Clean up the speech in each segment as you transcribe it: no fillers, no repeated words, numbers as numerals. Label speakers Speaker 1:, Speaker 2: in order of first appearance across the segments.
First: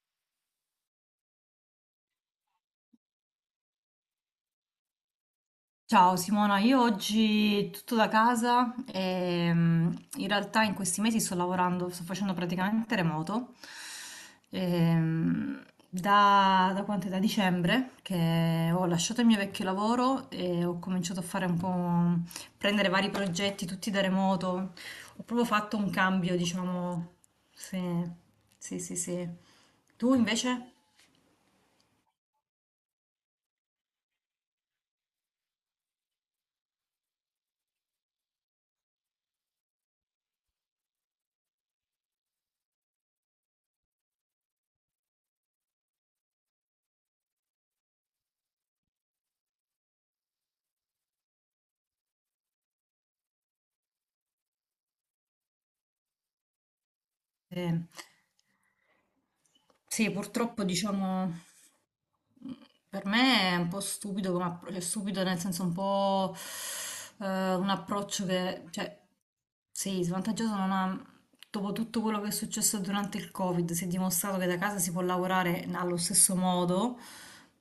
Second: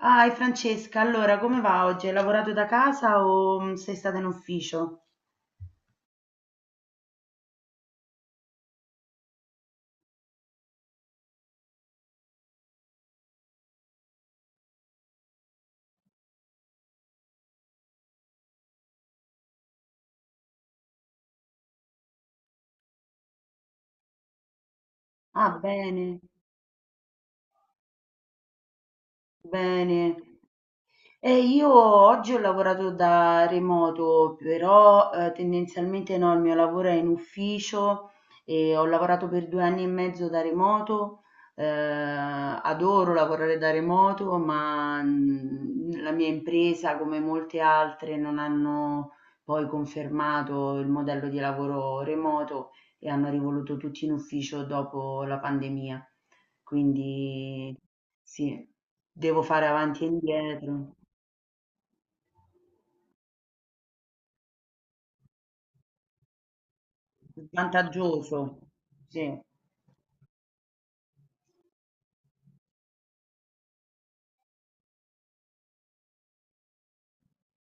Speaker 1: Ah, e Francesca, allora come va oggi? Hai lavorato da casa o sei stata in ufficio?
Speaker 2: Ciao Simona, io oggi tutto da casa e in realtà in questi mesi sto lavorando, sto facendo praticamente remoto. Ehm, da quant'è? Da dicembre che ho lasciato il mio vecchio lavoro e ho cominciato a fare un po', prendere vari progetti tutti da remoto. Ho proprio
Speaker 1: Ah,
Speaker 2: fatto un
Speaker 1: bene,
Speaker 2: cambio, diciamo. Sì, sì, sì, sì. Tu
Speaker 1: bene.
Speaker 2: invece?
Speaker 1: Io oggi ho lavorato da remoto, però tendenzialmente no, il mio lavoro è in ufficio e ho lavorato per 2 anni e mezzo da remoto. eh, Adoro lavorare da remoto, ma la mia impresa, come molte altre, non hanno poi confermato il modello di lavoro remoto e hanno rivoluto tutti in ufficio dopo la pandemia. Quindi
Speaker 2: Sì.
Speaker 1: sì, devo fare avanti e
Speaker 2: Sì, purtroppo
Speaker 1: indietro.
Speaker 2: diciamo. Per me è un po' stupido come cioè stupido nel senso un po' un approccio
Speaker 1: Vantaggioso,
Speaker 2: che, cioè,
Speaker 1: sì,
Speaker 2: sì, svantaggioso non ha. Dopo tutto quello che è successo durante il Covid, si è dimostrato che da casa si può lavorare allo stesso modo.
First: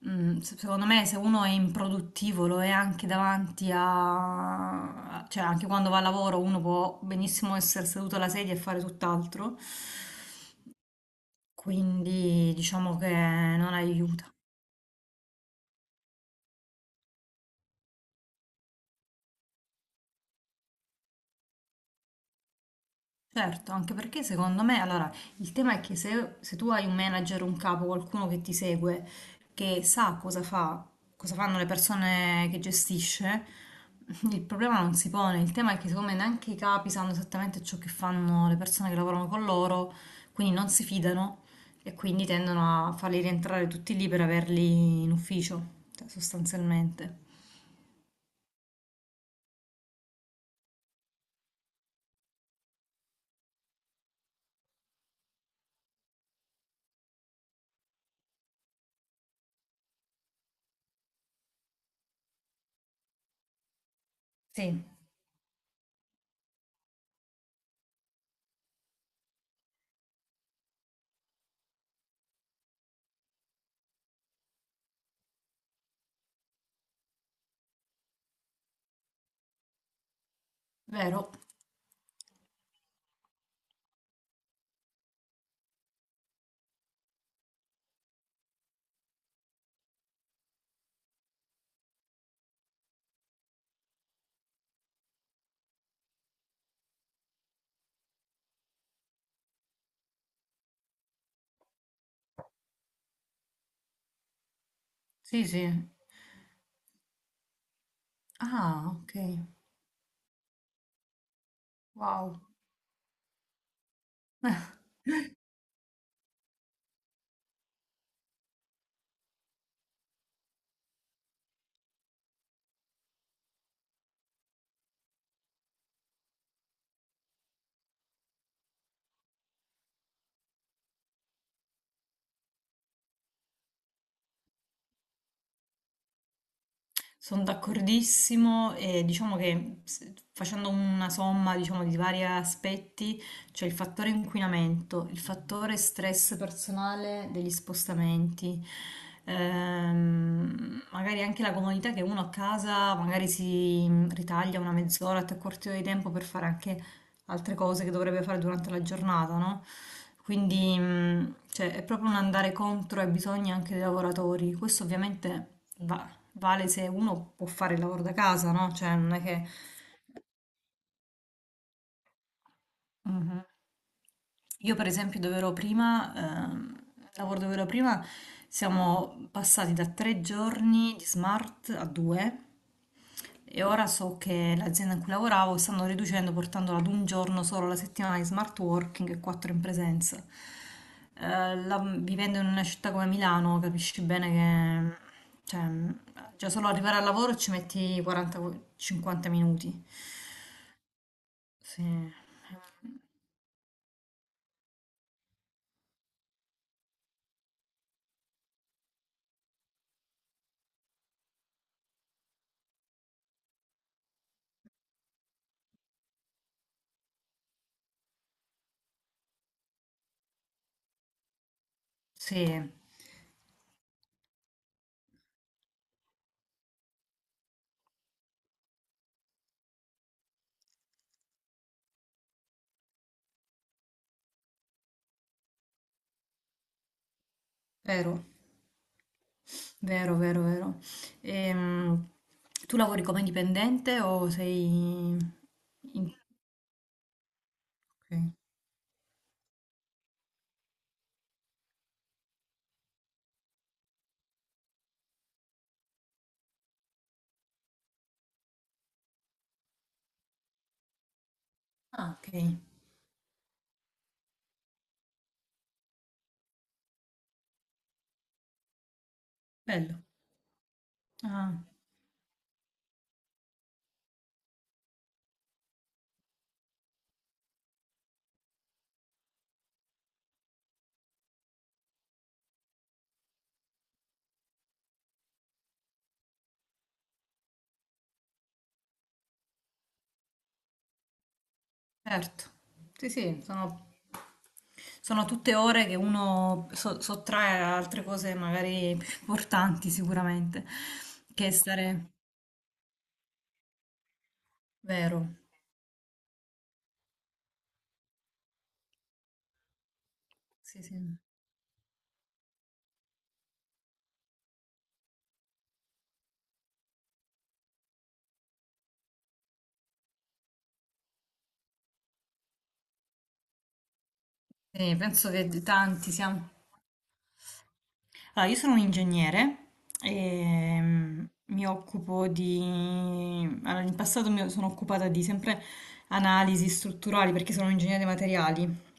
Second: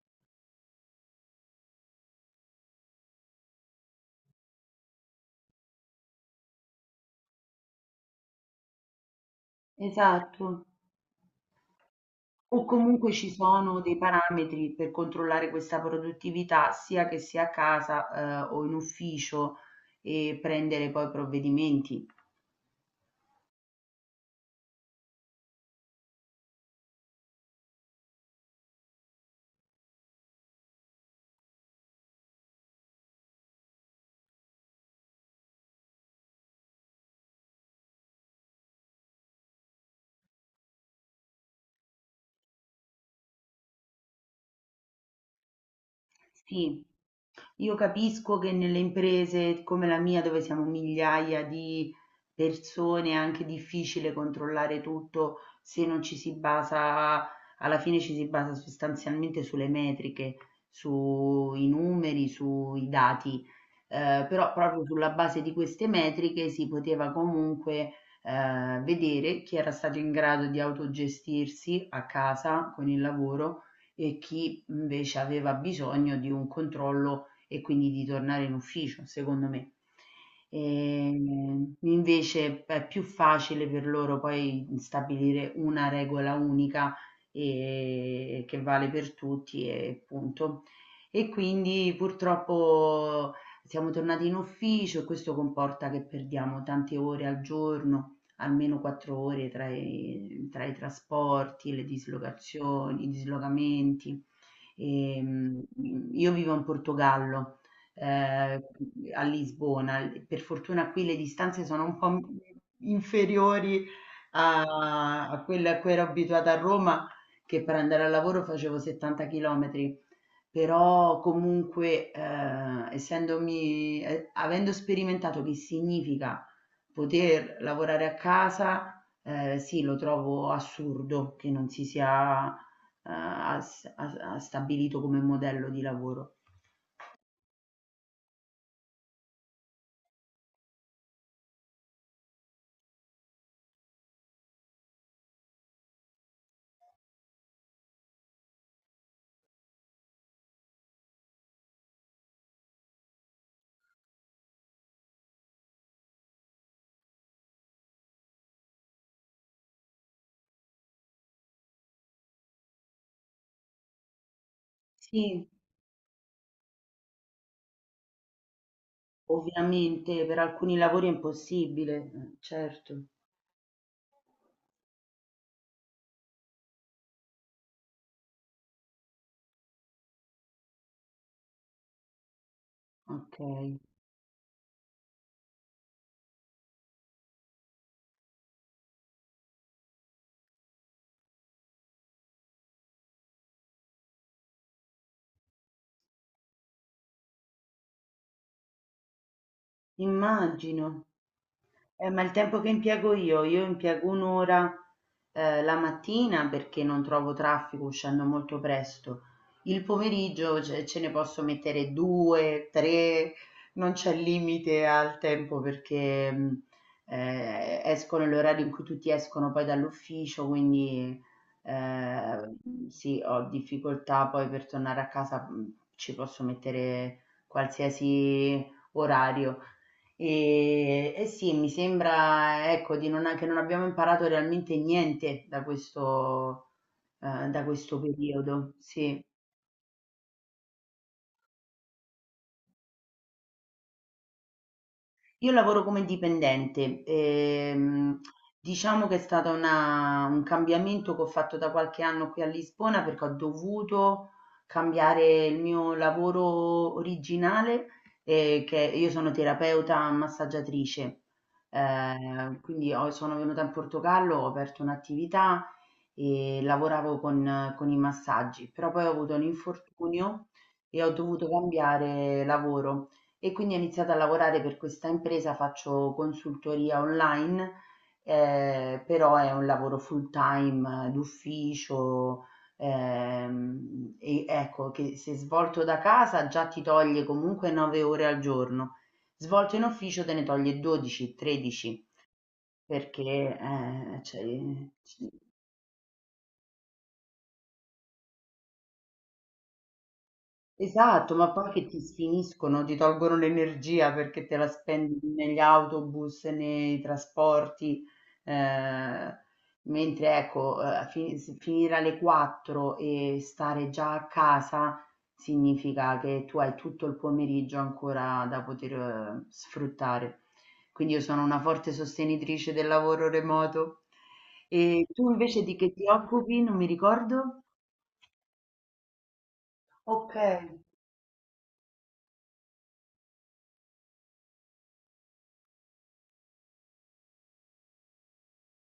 Speaker 2: Secondo me, se uno è improduttivo, lo è anche davanti a, cioè, anche quando va a lavoro, uno può benissimo essere seduto alla sedia e fare tutt'altro.
Speaker 1: esatto.
Speaker 2: Quindi
Speaker 1: O
Speaker 2: diciamo che
Speaker 1: comunque ci
Speaker 2: non
Speaker 1: sono dei
Speaker 2: aiuta.
Speaker 1: parametri per controllare questa produttività, sia che sia a casa, o in ufficio, e prendere poi provvedimenti.
Speaker 2: Certo, anche perché secondo me, allora, il tema è che se tu hai un manager, un capo, qualcuno che ti segue, che sa cosa fa, cosa fanno le persone che gestisce, il problema non si pone. Il tema è che secondo me neanche i capi sanno esattamente ciò che fanno le persone che lavorano con loro, quindi non si fidano e quindi tendono a farli rientrare tutti lì per averli in ufficio, cioè,
Speaker 1: Sì,
Speaker 2: sostanzialmente.
Speaker 1: io capisco che nelle imprese come la mia, dove siamo migliaia di persone, è anche difficile controllare tutto se non ci si basa, alla fine ci si basa sostanzialmente sulle metriche, sui numeri, sui dati. Però
Speaker 2: Sì,
Speaker 1: proprio sulla base di queste metriche si poteva comunque vedere chi era stato in grado di autogestirsi a casa con il lavoro e chi invece aveva bisogno di un controllo e quindi di tornare in ufficio, secondo me.
Speaker 2: vero?
Speaker 1: Invece è più facile per loro poi stabilire una regola unica e che vale per tutti e punto. E quindi purtroppo siamo tornati in ufficio e questo comporta che perdiamo tante ore al giorno, almeno 4 ore tra i trasporti, le dislocazioni, i dislocamenti.
Speaker 2: Sì, sì.
Speaker 1: Io vivo in Portogallo, ehm,
Speaker 2: Ah, ok.
Speaker 1: a Lisbona. Per fortuna qui le distanze sono un po' m
Speaker 2: Wow.
Speaker 1: inferiori a quelle a cui ero abituata a Roma, che per andare al lavoro facevo 70 chilometri. Però comunque, essendomi e avendo sperimentato che significa poter lavorare a casa, sì, lo trovo assurdo che non si sia, as as a stabilito come modello di lavoro.
Speaker 2: Sono d'accordissimo e diciamo che facendo una somma, diciamo, di vari aspetti, c'è il fattore inquinamento, il fattore stress personale degli spostamenti, magari anche la comodità che uno a casa magari si ritaglia una mezz'ora, tre quarti d'ora di tempo per fare anche altre cose che dovrebbe fare durante la giornata, no? Quindi, cioè, è proprio un andare contro ai bisogni anche dei lavoratori. Questo
Speaker 1: Sì,
Speaker 2: ovviamente vale se uno può fare il lavoro da casa, no? Cioè, non è che.
Speaker 1: ovviamente per alcuni lavori è impossibile, certo,
Speaker 2: Mhm. Io per esempio dove ero prima, ehm, lavoro dove ero prima, siamo passati da 3 giorni di smart a due e
Speaker 1: okay.
Speaker 2: ora so che l'azienda in cui lavoravo stanno riducendo portandola ad un giorno solo la settimana di smart working e quattro in presenza. Vivendo in una città come Milano capisci bene che cioè, già solo arrivare al lavoro ci metti 40-50 minuti.
Speaker 1: Immagino.
Speaker 2: Sì,
Speaker 1: Ma il tempo che impiego io, impiego un'ora la mattina, perché non trovo traffico uscendo molto presto. Il pomeriggio ce, ne posso mettere due, tre, non c'è limite al tempo, perché esco nell'orario in cui tutti escono poi dall'ufficio. Quindi eh,
Speaker 2: sì,
Speaker 1: sì, ho difficoltà poi per tornare a casa, ci posso mettere qualsiasi orario. E, sì, mi sembra, ecco, di non, che non abbiamo imparato realmente niente da questo, da questo
Speaker 2: vero,
Speaker 1: periodo. Sì.
Speaker 2: vero, vero, vero. Ehm, tu lavori come dipendente o sei?
Speaker 1: Io lavoro come
Speaker 2: in-
Speaker 1: dipendente.
Speaker 2: ok.
Speaker 1: Diciamo che è stato un cambiamento che ho fatto da qualche anno qui a Lisbona, perché ho dovuto cambiare il mio lavoro originale, che io sono terapeuta massaggiatrice.
Speaker 2: Ah, ok,
Speaker 1: Quindi sono venuta in Portogallo, ho aperto un'attività e lavoravo con, i massaggi, però poi ho avuto un
Speaker 2: bello.
Speaker 1: infortunio e ho dovuto
Speaker 2: Ah,
Speaker 1: cambiare lavoro, e quindi ho iniziato a lavorare per questa impresa, faccio consultoria online. Però è un lavoro full time d'ufficio. E ecco che se svolto da casa già ti toglie comunque 9 ore al giorno, svolto in ufficio te ne toglie 12, 13,
Speaker 2: certo. Sì, sì,
Speaker 1: perché
Speaker 2: sono,
Speaker 1: cioè,
Speaker 2: sono tutte ore che uno sottrae a altre cose magari più importanti sicuramente,
Speaker 1: esatto, ma
Speaker 2: che
Speaker 1: poi che ti
Speaker 2: stare.
Speaker 1: sfiniscono, ti tolgono l'energia, perché te la spendi
Speaker 2: Vero,
Speaker 1: negli autobus, nei trasporti, eh, mentre ecco,
Speaker 2: sì, sì.
Speaker 1: finire alle 4 e stare già a casa significa che tu hai tutto il pomeriggio ancora da poter, sfruttare. Quindi io sono una forte sostenitrice del lavoro remoto.
Speaker 2: Sì,
Speaker 1: E tu
Speaker 2: penso che
Speaker 1: invece di che ti
Speaker 2: tanti siamo.
Speaker 1: occupi? Non mi ricordo.
Speaker 2: Allora, io sono un ingegnere
Speaker 1: Ok,
Speaker 2: e mi occupo di. Allora, in passato mi sono occupata di sempre analisi strutturali perché sono un ingegnere dei materiali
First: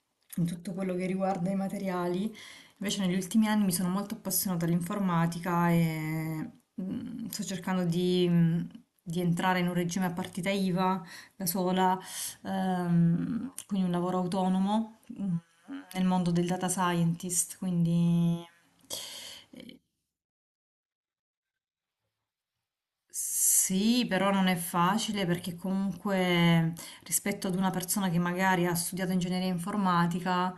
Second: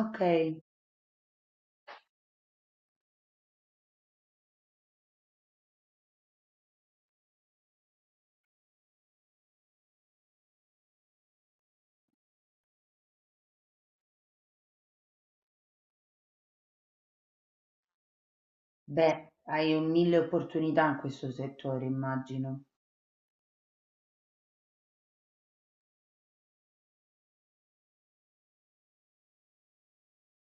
Speaker 1: ok.
Speaker 2: in tutto quello che riguarda i materiali. Invece negli ultimi anni mi sono molto appassionata all'informatica e sto cercando di entrare in un regime a partita IVA da sola, quindi un lavoro autonomo nel mondo del data scientist, quindi.
Speaker 1: Beh, hai
Speaker 2: eh,
Speaker 1: un mille opportunità in questo settore, immagino.
Speaker 2: Sì, però non è facile perché comunque rispetto ad una persona che magari ha studiato ingegneria informatica,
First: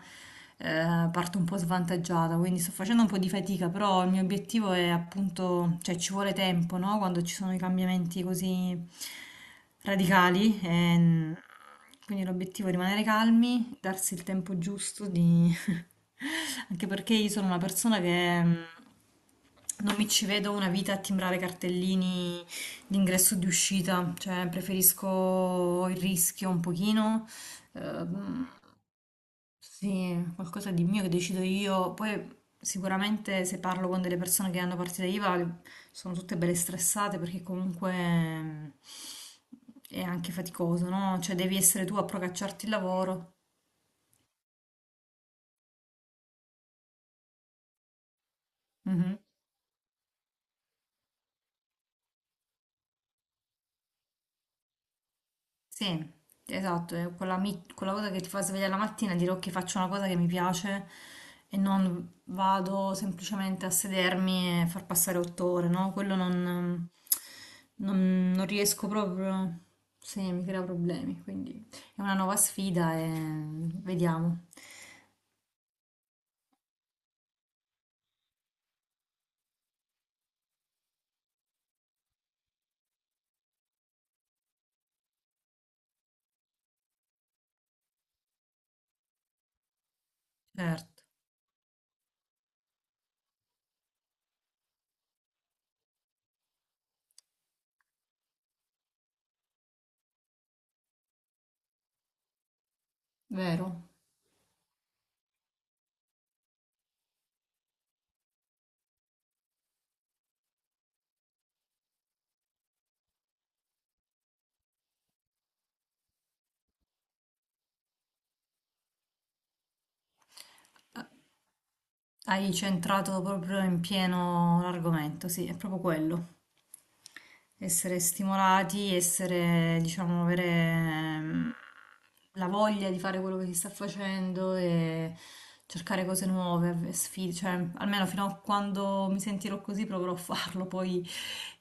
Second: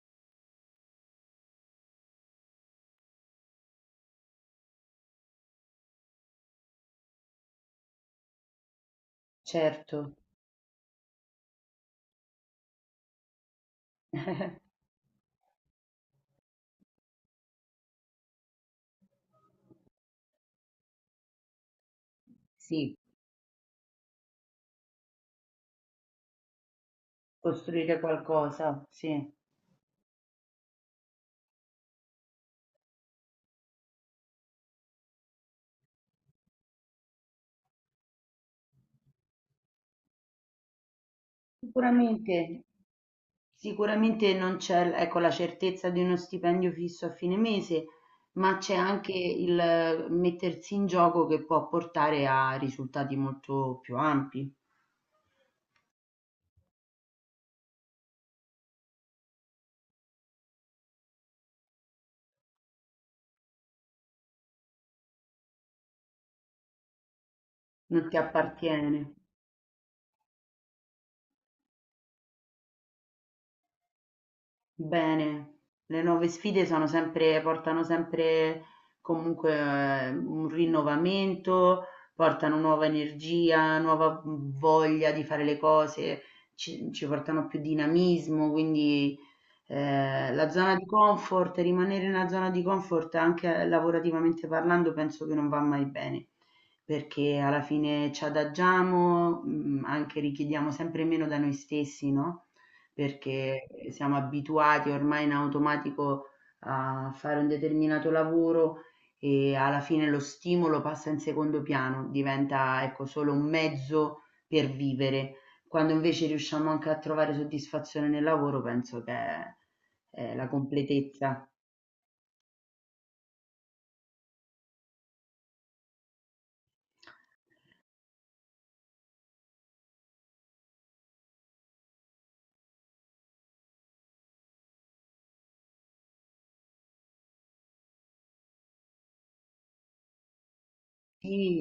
Speaker 2: parto un po' svantaggiata, quindi sto facendo un po' di fatica, però il mio obiettivo è appunto, cioè ci vuole tempo, no? Quando ci sono i cambiamenti così
Speaker 1: Certo,
Speaker 2: radicali, quindi l'obiettivo è rimanere calmi, darsi il tempo giusto di. Anche perché io sono una persona che. Non mi ci vedo una vita a timbrare cartellini,
Speaker 1: sì,
Speaker 2: l'ingresso di uscita, cioè preferisco il rischio un pochino,
Speaker 1: costruire
Speaker 2: ehm,
Speaker 1: qualcosa, sì.
Speaker 2: sì, qualcosa di mio che decido io. Poi sicuramente se parlo con delle persone che hanno partita IVA sono tutte belle stressate perché comunque è anche faticoso, no? Cioè devi essere tu a
Speaker 1: Sicuramente,
Speaker 2: procacciarti il lavoro.
Speaker 1: sicuramente non c'è, ecco, la certezza di uno stipendio fisso a fine mese, ma c'è anche
Speaker 2: Mhm.
Speaker 1: il mettersi in gioco che può portare a risultati molto più ampi.
Speaker 2: Sì, esatto, è quella, quella cosa che ti fa svegliare la mattina e dire ok, faccio una cosa che mi piace e non vado semplicemente a sedermi e far passare 8 ore, no? Quello
Speaker 1: Non ti
Speaker 2: non riesco
Speaker 1: appartiene.
Speaker 2: proprio, sì, mi crea problemi, quindi è una nuova sfida e vediamo.
Speaker 1: Bene, le nuove sfide sono sempre, portano sempre comunque un rinnovamento, portano nuova energia, nuova voglia di fare le cose, ci, portano più dinamismo. Quindi la zona di
Speaker 2: Certo.
Speaker 1: comfort, rimanere nella zona di comfort anche lavorativamente parlando, penso che non va mai bene, perché alla fine ci adagiamo, anche richiediamo sempre meno da noi stessi, no? Perché
Speaker 2: Vero?
Speaker 1: siamo abituati ormai in automatico a fare un determinato lavoro e alla fine lo stimolo passa in secondo piano, diventa ecco solo un mezzo per vivere. Quando invece riusciamo anche a trovare soddisfazione nel lavoro, penso che è la completezza.
Speaker 2: Hai centrato proprio in pieno l'argomento, sì, è proprio quello. Essere stimolati, essere, diciamo, avere la voglia di fare quello che si sta facendo e cercare cose nuove, sfide, cioè, almeno fino a quando mi sentirò così proverò a farlo, poi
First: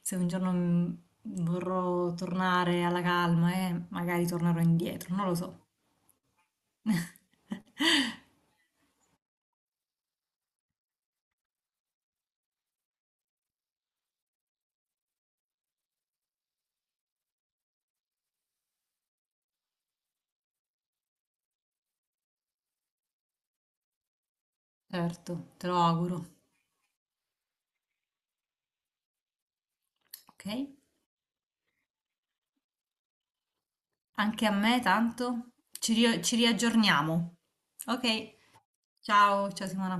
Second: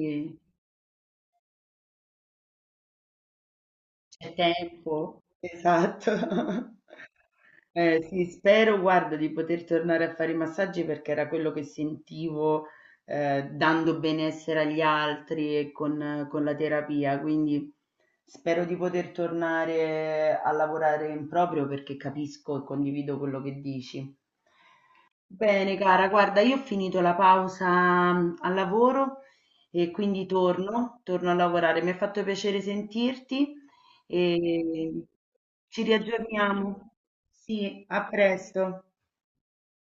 Speaker 2: se un giorno vorrò tornare alla calma e magari
Speaker 1: C'è
Speaker 2: tornerò indietro,
Speaker 1: tempo?
Speaker 2: non lo so.
Speaker 1: Esatto. Sì, spero, guarda, di poter tornare a fare i massaggi, perché era quello che sentivo, dando benessere agli altri e con, la terapia. Quindi spero di poter tornare a lavorare in proprio, perché capisco e condivido quello che dici.
Speaker 2: Certo, te
Speaker 1: Bene,
Speaker 2: lo
Speaker 1: cara,
Speaker 2: auguro,
Speaker 1: guarda, io ho finito la pausa al lavoro, e quindi
Speaker 2: ok?
Speaker 1: torno, a lavorare. Mi ha fatto piacere sentirti
Speaker 2: Anche a me
Speaker 1: e
Speaker 2: tanto.
Speaker 1: ci
Speaker 2: Ci
Speaker 1: riaggiorniamo.
Speaker 2: riaggiorniamo.
Speaker 1: Sì, a
Speaker 2: Ok.
Speaker 1: presto.
Speaker 2: Ciao, ciao Simona.